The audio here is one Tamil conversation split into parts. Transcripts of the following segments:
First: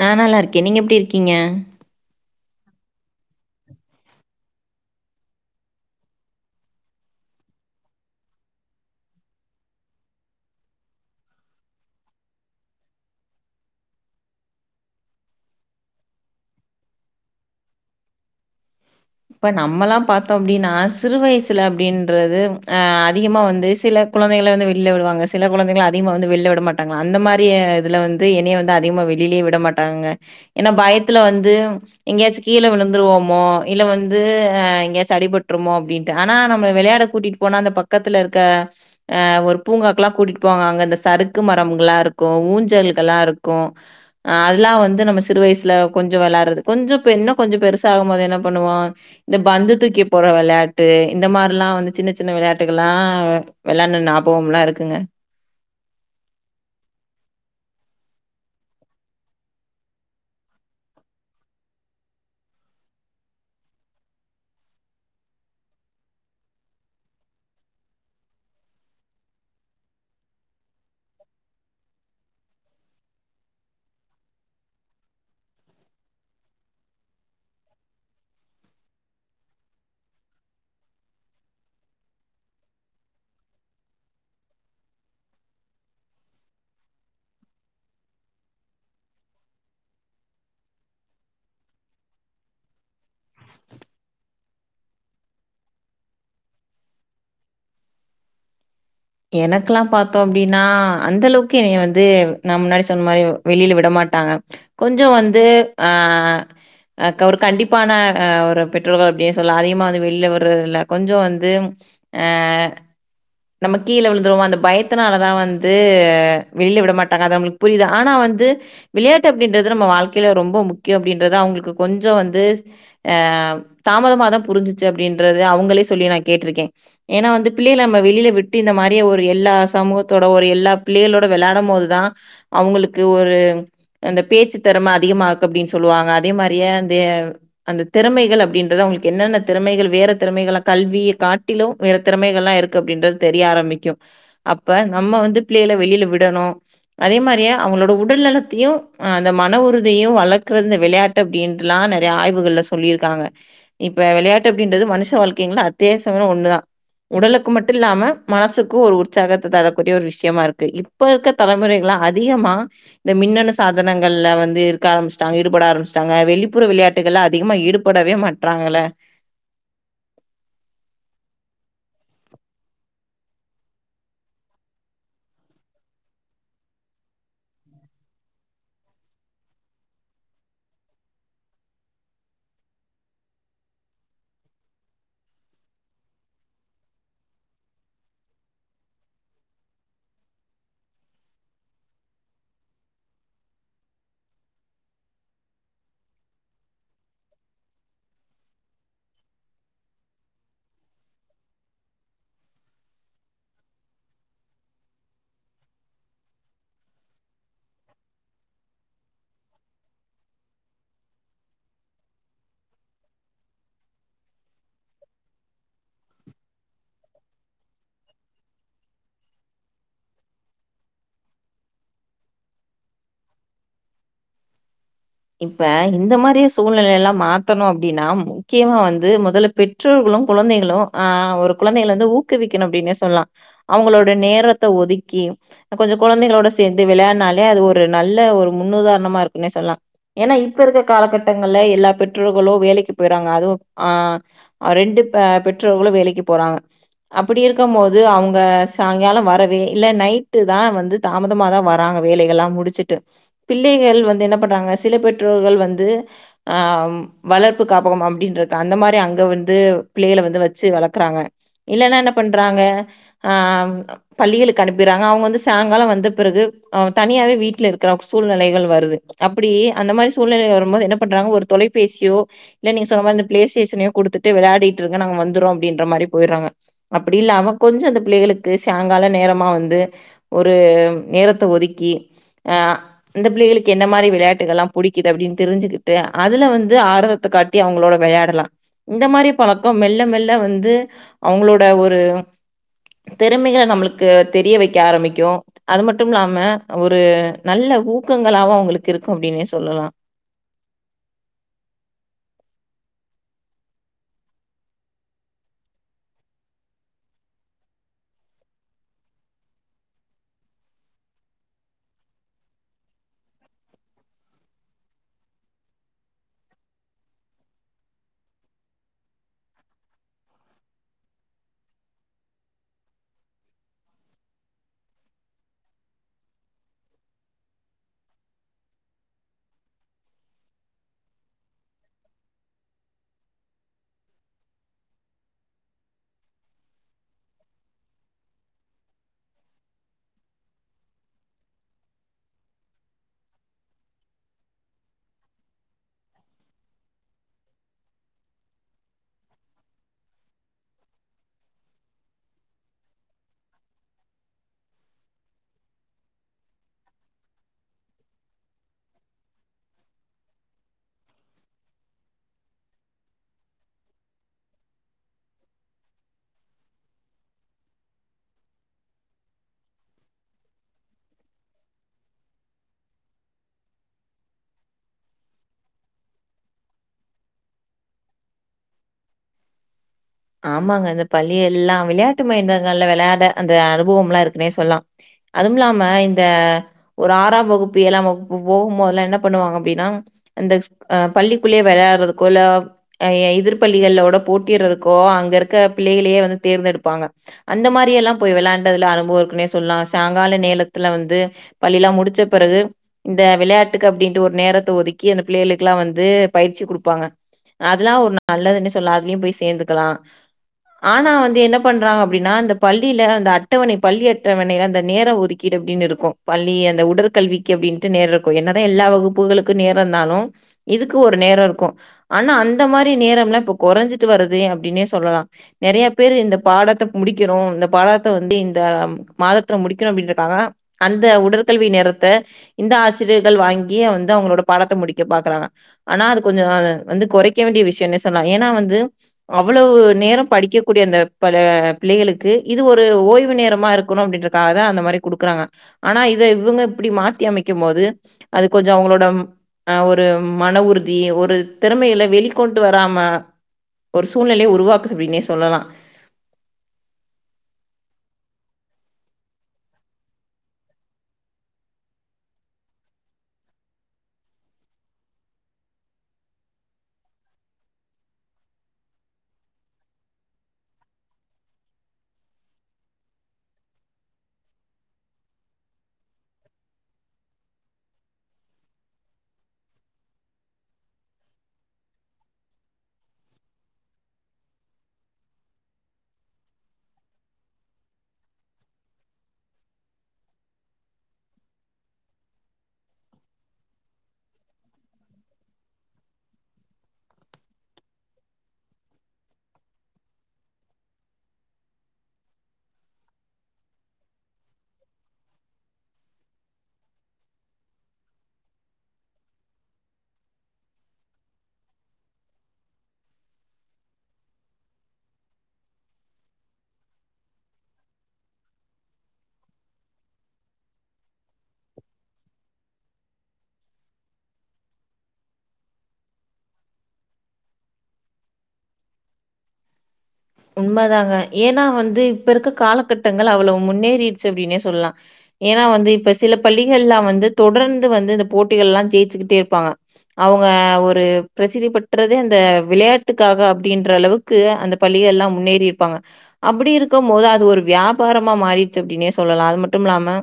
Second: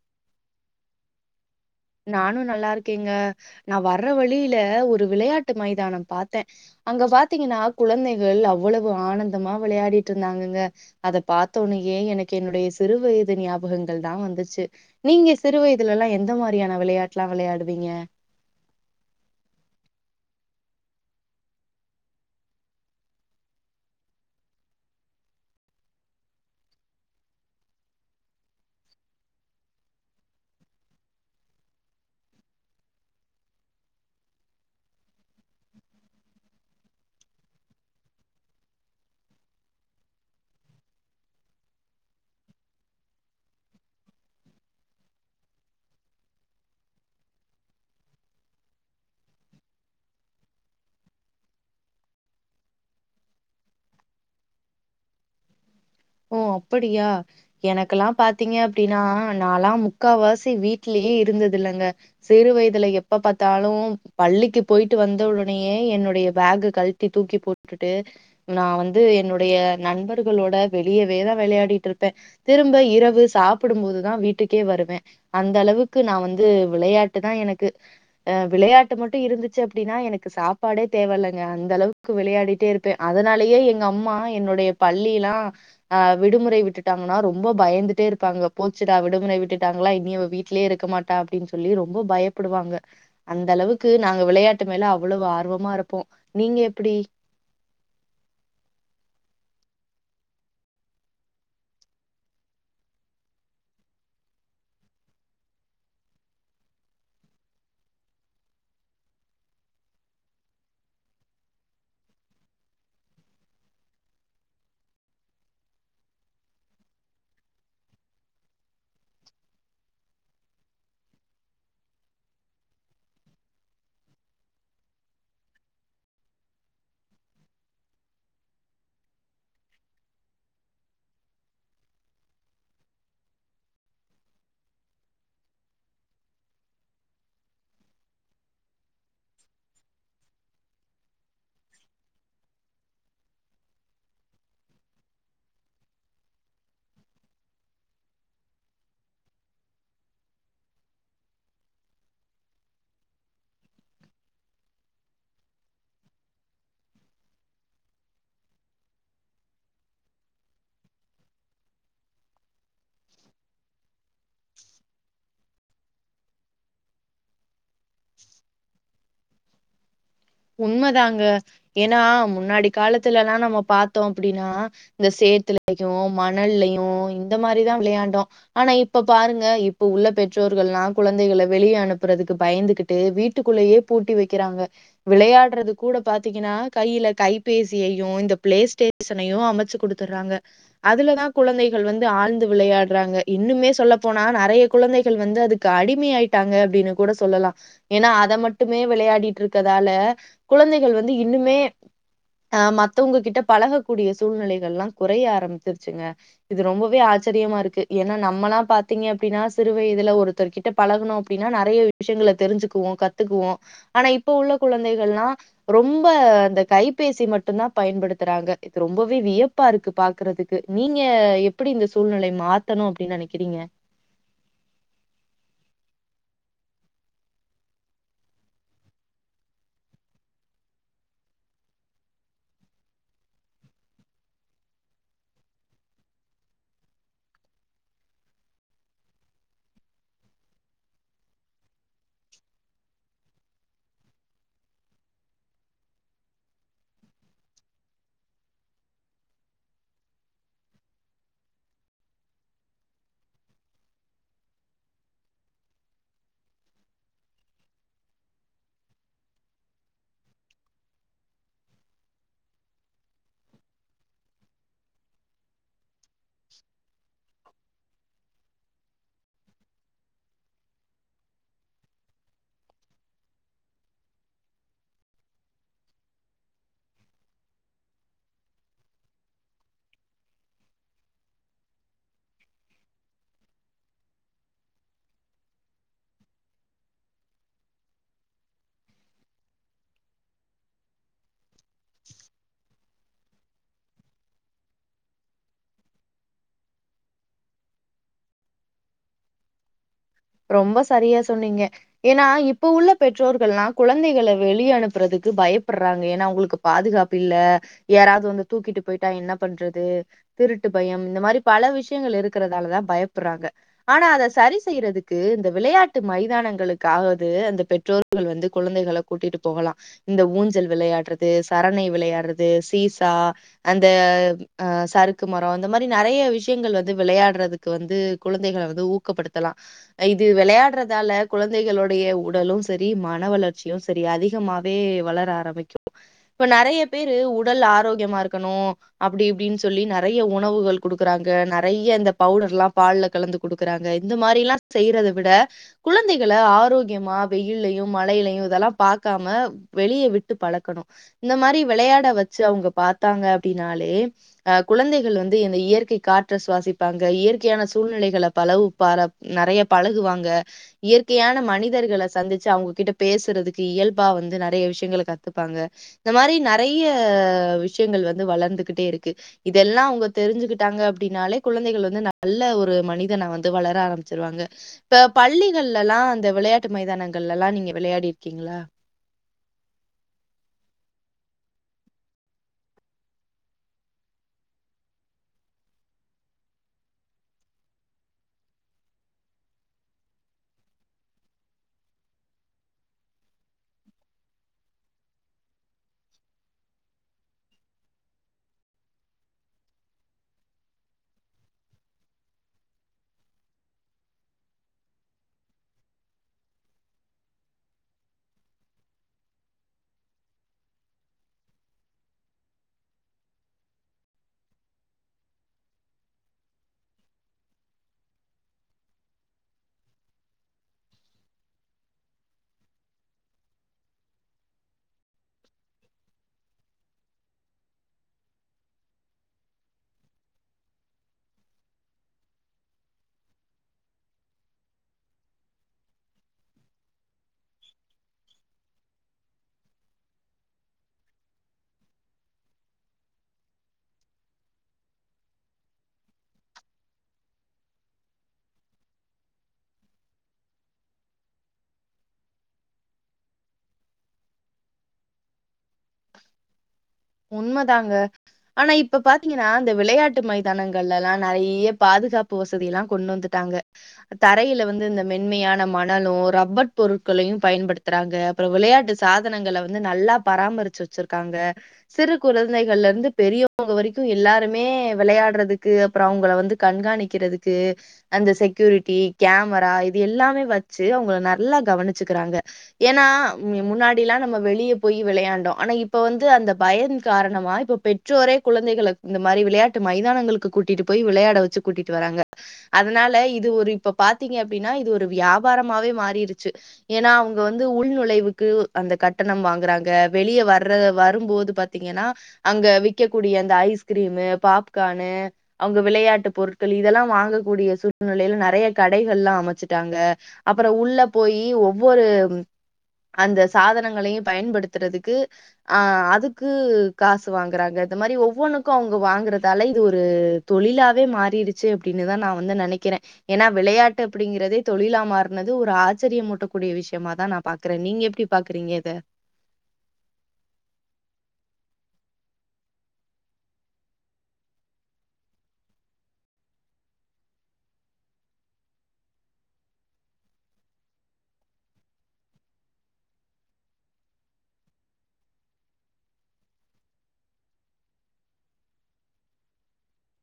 நா நல்லா இருக்கே நீங்க எப்டி இருக்கீங்க நானு நல்லா இருக்கேங்க நா வர வழியில ஒரு விளையாட்டு மைதானம் பாத்தே அங்க பாத்தீங்கன்னா குழந்தைகள் அவ்வளவு ஆனந்தமா விளையாடிட்டு இருந்தாங்கங்க அத பாத்தோனோயே எனக்கு என்னுடைய சிறு வயது ஞாபகங்கள் தா வந்துச்சி நீங்க சிறு வயதுல எல்லா எந்த மாதிரியான விளையாட்டுலா விளையாடுவீங்க இப்ப நம்மல்லா பாத்தோ அப்டின்னா சிறு வயசுல அப்டின்றது ஆ அதிகமா வந்து சில குழந்தைகள வந்து வெளில விடுவாங்க சில குழந்தைங்கள அதிகமா வந்து வெளில விட மாட்டாங்க அந்த மாரி இதுல வந் து என்னைய வந்து அதிகமா வெளியிலே விட மாட்டாங்கங்க என்னா பயத்துல வந்து எங்கையாச்சியு கீழ விழுந்துருவோமோ இல்ல வந்து ஆ எங்கயாச்சியு அடிபட்டுருமோ அப்டின்ட்டு ஆனா நம்மள விளையாட கூட்டிட்டு போனா அந்த பக்கத்துல இருக்க ஆ ஒரு பூங்காக்கல்லா கூட்டிட்டு போவாங்க அங்க இந்த சறுக்கு மரங்ம்ங்லா இருக்கு ஊஞ்சல்களா இருக்கு ஆ அதெல்லா வந்து நம்ம சிறு வயசுல கொஞ்சோ விளாயாறது கொஞ்சோ இப்ப இன்னு கொஞ்சோ பெருசாகும் போது என்னாப் பண்ணுவோ இந்த பந்து தூக்கி போற விளையாட்டு இந்த மாரி ல்லா வந்து சின்ன சின்ன விளையாட்டுகள்லா விளையான்ன ஞபகோம்லா இருக்குங்க ஓ அப்படியா எனக்கெல்லா பாத்தீங்க அப்டினா நாலா முக்கா வாசி வீட்லயே இருந்தது இல்லங்க சிறு வயதுல எப்ப பாத்தாலு பள்ளிக்கு போயிட்டு வந்த உடனேயே என்னுடைய பேக்கு கழட்டி தூக்கி போட் வுட்டுட்டு நான் வந்து என்னுடைய நண்பர்களோட வெளியவேதா விளையாடிட்டு இருப்பேன் திரும்ப இரவு சாப்புடும் போதுதான் வீட்டுக்கே வருவேன் அந்த அளவுக்கு நா வந்து விளையாட்டுதான் எனக்கு ஆ விளையாட்டு மட்டும் இருந்துச்சி அப்படின்னா எனக்கு சாப்பாடே தேவ இல்லங்க அந்த அளவுக் க்கு விளையாடிட்டே இருப்பேன் அதனாலயே எங்க அம்மா என்னுடைய பள்ளிலாம் ஆ விடுமுறை விட்டுட்டாங்கன்னா ரொம்ப பயந்துட்டே இருப்பாங்க போச்சிடா விடுமுறை விட்டுட்டாங்களா இனி இவ வீட்லேயே இருக்க மாட் டா அப்படின்னு சொல்லி ரொம்ப பயப்படுவாங்க அந்த அளவுக்கு நாங்க விளையாட்டு மேல அவ்வளவு ஆர்வமா இருப்போம் நீங்க எப்படி எனக்கெல்லாம் பாத்தோம் அப்டின்னா அந்தளவுக்கு என்னைய வந்து நான் முன்னாடி சொன்ன மாரி வெளில விடமாட்டாங்க கொஞ்ஜோம் வந்து ஆ ஆ ஒரு கண்டிப்பான ஆ ஒரு பெற்றோர்கள் அப்படினு சொல்லாம் அதிகமா வந்து வெளிய விடுறதுல்ல கொஞ்ஜோம் வந்து ஆ நம்ம கீழ விழுந்துடுவோம் அந்த பயத்தனாலதா வந்து வெளிய விட மாட்டாங்க அது நம்மளுக்கு புரியுதா ஆனா வந்து விளையாட்டு அப்படின்றது நம்ம வாழ்க்கையில ரொம்ப முக்கியம் அப்படின்றதுத அவுங்களுக்கு கொஞ்ஜோம் வந்து ஆ தாமதமாதான் புரிஞ்சிச்சி அப்படின்றது அவுங்களே சொல்லி நான் கேட்டிருக்கேன் ஏன்னா வந்து பிள்ளைகல நம்ம வெளியில விட் டி இந்த மாரி ஒரு எல்லா சமூகத்தோட ஒரு எல்லா பிள்ளைகளோட வெளையாடும் மோதுதான் அவுங்களுக்கு ஒரு அந்த பேச்சு திறம அதிகமாக்கு அப்படின்னு சொல்லுவாங்க அதே மாதிரியே அந்த அந்த திறமைகள் அப்படின்றத அவுங்களுக்கு என்னென்ன திறமைகள் வேற திறமைகள்ளாம் கல்வியே காட்டிலும் வேற திறமைகள்லாம் இருக்கு அப்படின்றது தெரிய ஆரம்பிக்கும் அப்ப நம்ம வந்து பிள்ளையல வெளியில விடணும் அதே மாரியே அவங்களோட உடல்நலத்தையும் அந்த மன உறுதியையும் வளர்க்குறது விளையாட் ட்டு அப்படின்னுட்டுல்லாம் நெறைய ஆய்வுகள்ல சொல்லியிருக்காங்க இப்ப வெளையாட்டு அப்டின்றது மனுஷ வாழ்க்கைங்கள்ல அத்தியாவசிய ஒன்னுதான் உடலுக்கு மட்டும் இல்லாம மனசுக்கும் ஒரு உற்சாகத்த தரக்கூடிய ஒரு விஷயமா இருக்கு இப்ப இருக்க தலைமுறைகள்லாம் அதிகமா இந்த மின்னணு சாதனங்கள்ல வந்து இருக்க ஆரம்பிச்சுட்டாங்க ஈடுபட ஆரம்பிச்சிட்டாங்க வெளிப்புற விளையா ட்டுகல அதிகமா ஈடுபடவே மாட்றாங்கள உண்மதாங்க ஏன்னா முன்னாடி காலத்துலல்லாம் நம்ப பாத்தோம் அப்டின்னா இந்த சேத்துலையும் மணல்லையும் இந்த மாரிதான் விளையாண்டோம் ஆனா இப்ப பாருங்க இப்ப உள்ள பெற்றோர்கள்ல்லாம் குழந்தைகள வெளியே அனுப்புறதுக்கு பயந்துகிட் ட்டு வீட்டுக்குள்ளேயே பூட்டி வெக்கிறாங்க விளையாடுறதுக் கூட பாத்தீங்கன்னா கையில கைபேசியையும் இந்த பிளே ஸ்டேஷயனையும் அமைச்சு குடுத் துடுறாங்க அதுலதான் குழந்தைகள் வந்து ஆழ்ந்து விளையாடுறாங்க இன்னுமே சொல்ல போனா நறைய குழந்தைகள் வந்து அதுக் க்கு அடிமை ஆயிட்டாங்க அப்படின்னு கூட சொல்லலாம் ஏன்னா அத‌ மட்டுமே விளையாடிட்டு இருக்க றால குழந்தைகள் வந்து இன்னுமே அ மத்தொங்க கிட்ட பழகக்கூடிய சூழ்நிலைகள்லாம் கொறைய ஆரம்பிச்சிருச்சுங்க இது ரொம்போவே ஆச்சரியமா இருக்கு ஏன்னா நம்மல்லாம் பாத்தீங்க அப்படின்னா சிறு வயதுல ஒரு த்தர் கிட்ட பழகணொம் அப்டின்னா நறைய விஷயங்கள தெரிஞ்சுக்குவோம் கத்துக்குவோம் ஆனா இப் இப்ப உள்ள குழந்தைகல்லாம் ரொம்ப அந்த கைபேசி மட்டும் தான் பயன்படுத்துறாங்க இது ரொம்பவே வியப் ப்பா இருக்கு பாக்குறதுக்கு நீங்க எப்படி இந்த சூழ்நிலைய மாத்தணும் அப்படின்னு நெனைக்கிறீங்க இப்ப இந்த மாரிய சூழ்நிலைலாம் மாத்தணும் அப்டின்னா முக்கியமா வந்து மொதல்ல பெட் ற்றோர்களும் கொழந்தைகளும் ஆ ஒரு குழந்தைகள வந்து ஊக்குவிக்கணும் அப்டின்னே சொல்லாம் அவங்களோட நேரத்த ஒதுக்கி கொஞ்சோ குழந்தைகளோட சேந்து விளையாடுனாலே அது ஒரு நல்ல ஒரு முன்னுதாரணமா இருக்குன்னே சொல்லா ஏன்னா இப்ப இருக்கற காலகட்டங்கள்ல எல்லா பெற்றோர்களு வேலைக்கு பேயிறாங்க அதுவு ஆ ரெண்டு ப பெற்றோர்களு வேலைக்கு போறாங்க அப்படி இருக்கமா போது அவ்ங்க சாய்ங்காலோ வரவே இல்ல நைட்டு தா வந்து தாமதமாதா வராங்க வேலைகள்ல்லா முடுச்சுட்டு பிள்ளைகள் வந்து என்ன பண்றாங்க சில பெற்றோர்கள் வந்து ஆ வளர்ப்பு காப்பகம் அப்டின்றிக்கு அந்த மாரி அங்க வந்து பிள்ளைகல வந்து வச்சு வளக்கறாங்க இல்லன்னா என்ன பண்றாங்க ஆ பள்ளிகளுக்கு அனுப்பிறாங்க அவங்க வந்து சாங்காலோ வந்த பிறகு அவ் தனியாவே வீட்டுல இருக்கிற சூழ்நிலைகள் வருது அப் ப்டி அந்த மாரி சூழ்நிலை வரும்போது என்ன பண்றாங்க ஒரு தொலைபேசியோ இல்ல நீங்க சொன்ன மாதிரி இந்த பிளே ஸ்டேஷனையு குடுத்துட்டு விளாடிட்டு இருங்க நாங்க வந்துருரோ அப்டின்ற மாரி போயிறாங்க அப்டி இல்லாம கொஞ்சோ அந்த பிள்ளைகளுக்கு சேங்காலோ நேரமா வந்து ஒரு நேரத்த ஒதுக்கி அ அந்த பிள்ளைகளுக்கு என்ன மாரி விளையாட் டுகள்லா புடிக்குது அப்டின் தெரிஞ்சுக்கிட்டு அதுல வந்து ஆர்வத்த காட்டி அவங்களோட விளையாடலா இந்த மாரி பழக்கம் மெல்ல மெல்ல வந்து அவங்களோட ஒரு திறமைகள நம்மளுக்கு தெரிய வெக்க ஆரம்பிக்கு அது மட்டுமில்லாம ஒரு நல்ல ஊக்கங்களாவு அவங்களுக்கு இருக்கு அப்டின்னே சொல்லலா ரொம்ப சரியா சொன்னீங்க ஏனா இப்ப உள்ள பெற்றோர்கள்லா குழந்தைகள வெளிய அனுப்புறதுக்கு பயப்படுறாங்க ஏன்னா அவுங்களுக்கு பாதுகாப்பு இல்ல யாராவது வந்து தூக்கிட்டு போய்ட்டா என்ன பண்றது திருட்டு பயம் இந்த மாரி பல விஷயங்கள் இருக்கறதாலதா பயப்படுறாங்க ஆனா அத சரி செய்யறது து இந்த விளையாட்டு மைதானங்களுக்காவது அந்த பெற்றோர்கள் வந்து குழந்தைகள கூட்டிட்டு போகலா இந்த ஊஞ்சல் விளையாடுறது சரணை விளையாடுறது சீசா அந்த அ சறுக்கு மரோ அந்த மாரி நெறைய விஷயங்கள் வந்து விளையாடுறதுக் கு வந்து குழந்தைகள வந்து ஊக்கப்படுத்தலா இது விளையாட்றதால குழந்தைகளுடைய உடலு சரி மன வளர்ச்சியு சரி அதிகமா வே வளர ஆரம்பிக்கு இப்ப நிறைய பேரு உடல் ஆரோக்கியமா இருக்கணு அப்டி இப்டின் சொல்லி நெறைய உணவுகள் கொடுக்குறாங்க நெறைய இந்த பவுடர்ல்லா பால்ல கலந்து குடுக்குறாங்க இந்த மாரி எல்லா செய்யறத விட குழந்தைகள ஆரோக்கியமா வெயிலயு மழையிலயு இதெல்லா பாக்காம வெளிய விட்டு பழக்கணு இந்த மாரி விளையாட வச்சு அவங்க பாத்தாங்க அப்டின்னாலே அ குழந்தைகள் வந்து இந்த இயற்கை காற்ற சுவாசிப்பாங்க இயற்கையான சூழ்நிலைகளை பலவு பார நெறைய பழகுவாங்க இயற்கையான மனிதர்கல சந்திச்சு அவங்ககிட்ட பேசுறதுக்கு இயல்பா வந்து நிறைய விஷயங்கல கத்துப்பாங்க இந்த மாரி நெறைய விஷயங்கள் வந்து வளர்ந்துகிட்டே இருக்கு இதெல்லா அவ்ங்க தெரிஞ்சுக்கிட்டாங்க அப்டின்னாலே குழந்தைகள் வந்து நல்ல ஒரு மனிதன வந்து வளர ஆரம் ச்சருவாங்க இப்ப பள்ளிகள்ல எல்லா அந்த விளையாட்டு மைதானங்கல்லலா நீங்க விளையாடிருக்கீங்களா ஆமாங்க இந்த பள்ளிஎல்லா விளையாட்டு மயந்தங்கள்ல விளையாட அந்த அனுபவம் எல்லா இருக்குனே சொல்லா அதுமில்லாமஇந்த ஒரு ஆறாம் வகுப்பு ஏலாம் வகுப்பு போகும்போதெல்லா என்ன பண்ணுவாங்க அப்டின்னா அந்த அ பள்ளிக்குள்ளேயே விளையாடுறதுக்கோ இல்ல எதிர் பள்ளிகள்ளோட போட்டியிட்றதுக் க்கோ அங்க இருக்க பிள்ளைகளையே வந்து தேர்ந்தெடுப்பாங்க அந்த மாரி எல்லாபோய் விளையாண்டதுல அனுபவோ இருக்குன்னே சொல்லா சாங்கால நேலத்துல வந்து பள்ளிலா முடிச்ச பிறகு இந்த விளையாட்டுக்கு அப்டின்ட்டு ஒரு நேரத்த ஒதுக்கி அந்த பிள்ளைகளுக்கெல்லா வந்து பயிற்சி குடுப்பாங்க அதல்லா ஒரு நல்லதுனே சொல்லா அதுலயு போய் சேந்துக்கலா ஆனா வந்து என்ன பண்றாங்க அப்டினா அந்த பள்ளில அந்த அட்டவணை பள்ளி அட்டவணைல அந்த நேர ஒதுக் கீடு அப்டின் இருக்கு பள்ளி அந்த உடற்கல்விக்கி அப்டின்ட்டு நேரோ இருக்கு என்னதா எல்லா வகுப்புகளுக்கு நேரோ இருந்தாலு இதுக்கு ஒரு நேரோ இருக்கு ஆனா அந்த மாரி நேரம்லா இப்ப கொறஞ்சுட்டு வருது அப்டினே சொல்லலா நெறையா பேரு இந்த பாடத்த முடிக்கணு இந்த பாடத்த வந்து இந்த மாதத்துல முடிக்கணு அப்டின்றதுக்காக அந்த உடற்கல்வி நேரத்த இந்த ஆசிரியர்கள் வாங்கியே வந்து அவுங்களோட பாடத்த முடிக்க பாக்குறாங்க ஆனா அது கொஞ்ஜோ அது வந்து கொறைக்க வேண்டிய விஷ்யோனே சொல்லா ஏனா வந்து அவ்வளவு நேரோ படிக்கக்கூடிய அந்த பல பிள்ளைகளுக்கு இது ஒரு ஓய்வு நேரமா இருக்கணு அப்டின்ற காகதா அந்த மாரி குடுக்குறாங்க ஆனா இத இவுங்க இப்டி மாத்தி அமைக்கும் போது அது கொஞ்சோ அவுங்களோடம் ஆ ஒரு மன உறுதி ஒரு திறமையில வெளிக்கொண்டு வராம ஒரு சூழ்நிலைய உருவாக்குது அப்டினே சொல்லலா உண்மதாங்க ஆனா இப்ப பாத்தீங்கன்னா இந்த விளையாட்டு மைதானங்கள்லல்லா நெறைய பாதுகாப்பு வசதிலா கொண்டு வந்து டாங்க தரையில வந்து இந்த மென்மையான மணலு ரப்பர் பொருட்களையு பயன்படுத்துறாங்க அப்பறோ விளையாட்டு சாதனங்கல வந்து நல்லா பராமருச்சு வச்சுருக்காங்க சிறு குழந்தைகள்ல இருந்து பெரியவுங்க வரைக்கு எல்லாருமே விளையாட்றதுக்கு அப்பறோ அவுங்கள வந்து கண்காணிக்கிறதுக்கு அந்த செக்யூரிட்டி கேமரா இது எல்லாமே வச்சு அவுங்கள நல்லா கவனிச்சுக்குறாங்க ஏனா மீ முன்னாடி எல்லா நம்ம வெளிய போயி விளையாண்டோ ஆனா இப்ப வந்து அந்த பயன் காரணமா இப்ப பெற்றோரே குழந்தைகள இந்த மாரி விளையாட்டு மைதானங்களுக்கு கூட்டிட்டு போய் விளையாட வச்சு கூட்டிட்டு வராங்க அதுனால இது ஒரு இப்ப பாத்தீங்க அப்டினா இது ஒரு வியாபாரமாவே மாறிருச்சு ஏனா அவுங்க வந்து உள் நுழைவுக்கு அந்த கட்டணம் வாங்குறாங்க வெளிய வர்ற வரும்போது பாத்தீங்கனா அங்க விக்கக்கூடிய அந்த ஐஸ்கிரீமு பாப்கானு அவுங்க விளையாட்டு பொருட்கள் இதெல்லா வாங்ககூடிய சூழ்நிலைல நெறைய கடைகள்லா அமச்சுட்டாங்க அப்பறோ உள்ள போயி ஒவ்வொரு அந்த சாதனங்களையு பயன்படுத்துறதுக்கு ஆ அதுக் கு காசு வாங்குறாங்க இந்த மாரி ஒவ்வொனுக்கு அவுங்க வாங்கறதால இது ஒரு தொழிலாவே மாறிறுச்சு அப்டின்னு தா நா வந்து நெனைக்கிறே ஏனா விளையாட்டு அப்டிங்கிறதே தொழிலா மாறுனது ஒரு ஆச்சரியமூட்டக்கூடிய விஷயமா தா நா பாக்குறே நீங்க எப்டி பாக்குறீங்க இத உண்மதாங்க ஏனா வந்து இப்ப இருக்க காலகட்டங்கள் அவ்வளவு முன்னேறிருச்சு அப்டினே சொல்லலா ஏனா வந்து இப்ப சில பள்ளிகள்லா வந்து தொடர்ந்து வந்து இந்த போட்டிகல்லா ஜேஜுகிட்டே இருப்பாங்க அவுங்க ஒரு பிரசிதி பெற்றதே அந்த விளையாட்டுக்காக அப்டின்ற அளவுக்கு அந்த பள்ளிகல்லா முன்னேறிருப்பாங்க அப்புடி இருக்கம் போது அது ஒரு வியாபாரமா மாறிருச்சு அப்டினே சொல்லலா அது மட்டும் இல்லாம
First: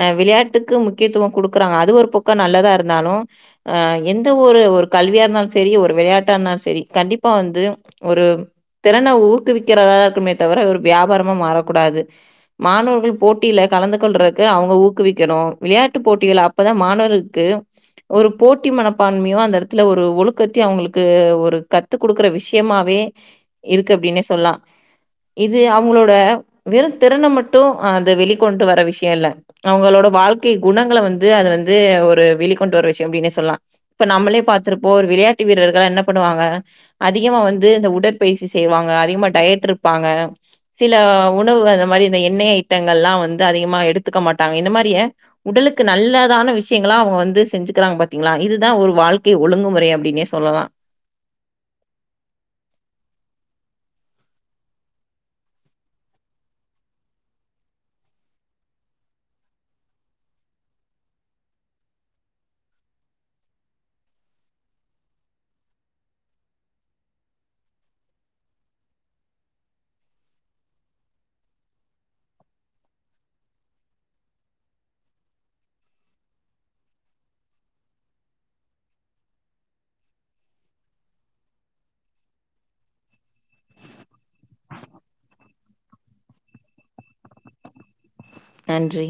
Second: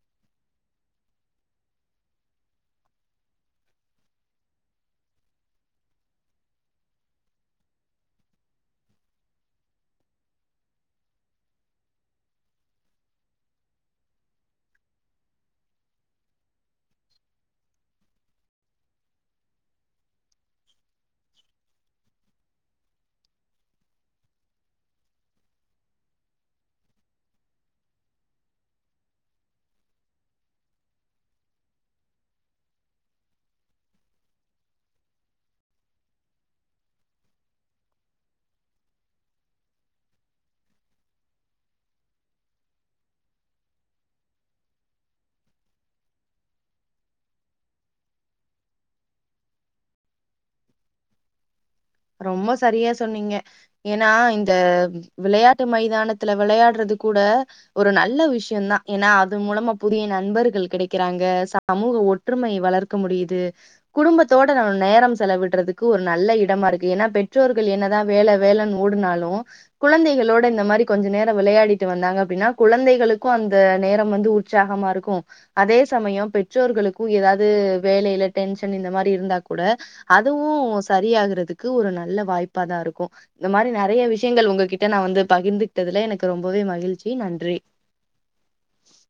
அ விளையாட்டுக்கு முக்கியத்துவோ குடுக்குறாங்க அது ஒரு பக்கோ நல்லதா இருந்தாலு ஆ எந்த ஒரு ஒரு கல்வியா இருந்தாலு சரி ஒரு விளையாட்டா இருந்தாலு சரி கண்டிப்பா வந்து ஒரு திறன ஊக்குவிக்கிறதா இருக்கனுமே தவிர ஒரு வியாபாரமா மாறக்கூடாது மாணவர்கள் போட்டில கலந்து கொள்றக்கு அவுங்க ஊக்குவிக்கணு விளையாட்டுப் போட்டிகள்ள அப் பதா மாணவர்களுக்கு ஒரு போட்டி மனப்பான்மையு அந்த எடத்துல ஒரு ஒழுக்கத்தையு அவுங்களுக்கு ஒரு கத் த்து குடுக்குற விஷயமாவே இருக்கு அப்டின்னே சொல்லா இது அவுங்களோட வெறு திறன மட்டும் அது வெளிக்கொண்டு வர விஷய இல்ல அவுங்களோட வாழ்க்கை குணங்கள வந்து அத வந்து ஒரு வெளிக்கொண்டு வர விஷய அப்டின்னே சொல்லா இப்ப நம்மளே பாத்திருப்போ ஒரு விளையாட்டு வீரர்கள் என்ன பண்ணுவாங்க அதிகமா வந்து இந்த உடற் பயிற்சி செய்வாங்க அதிகமா டயட் இருப்பாங்க சில உணவு அந்த மாரி இந்த எண்ணெய் ஐட்டங்கள் எல்லா வந்து அதிகமா எடுத்துக்க மாட்டாங்க இந்த மாரியே உடலுக்கு நல்லதான விஷயங்களா அவுங்க வந்து செஞ்சுக்கிறாங்க பாத்தீங்களா இதுதான் ஒரு வாழ்க்கை ஒழுங்குமுறை அப்டின்னே சொல்லலா ரொம்ப சரியா சொன்னீங்க ஏனா இந்த விளையாட்டு மைதானத்துல விளையாட்றது கூட ஒரு நல்ல விஷயந்தான் ஏனா அது மூலமா புதிய நண்பர்கள் கிடைக்கிறாங்க சமூக ஒற்றுமை வளர்க்க முடியுது குடும்பத்தோட நம்ம நேரம் செலவிடுறதுக்கு ஒரு நல்ல இடமா இருக் ஏனா பெற்றோர்கள் என்னதா வேல வேலன்னு ஓடுனாலு குழந்தைகளோட இந்த மாரி கொஞ்ச நேரம் விளயாடிட்டு வந்தாங்க அப்டின்னா குழந்தைகளுக்கு அந்த நேரம் வந்து உ ச்சாகமா இருக்கு அதே சமயோ பெற்றோர்களுக்கு ஏதாது வேலயில டென்ஷன் இந்த மாரி இருந்தா கூட அதுவு சரியாகுறதுக்கு ஒரு நல்ல வாய்ப்பாதா இருக்கு இந்த மாரி நெறைய விஷயங்கள் உங்ககிட்ட நா வந்து பகிர்ந்துகிட்டதுல எனக்கு ரொம்பவே மகிழ்ச்சி நன்றி நன்றி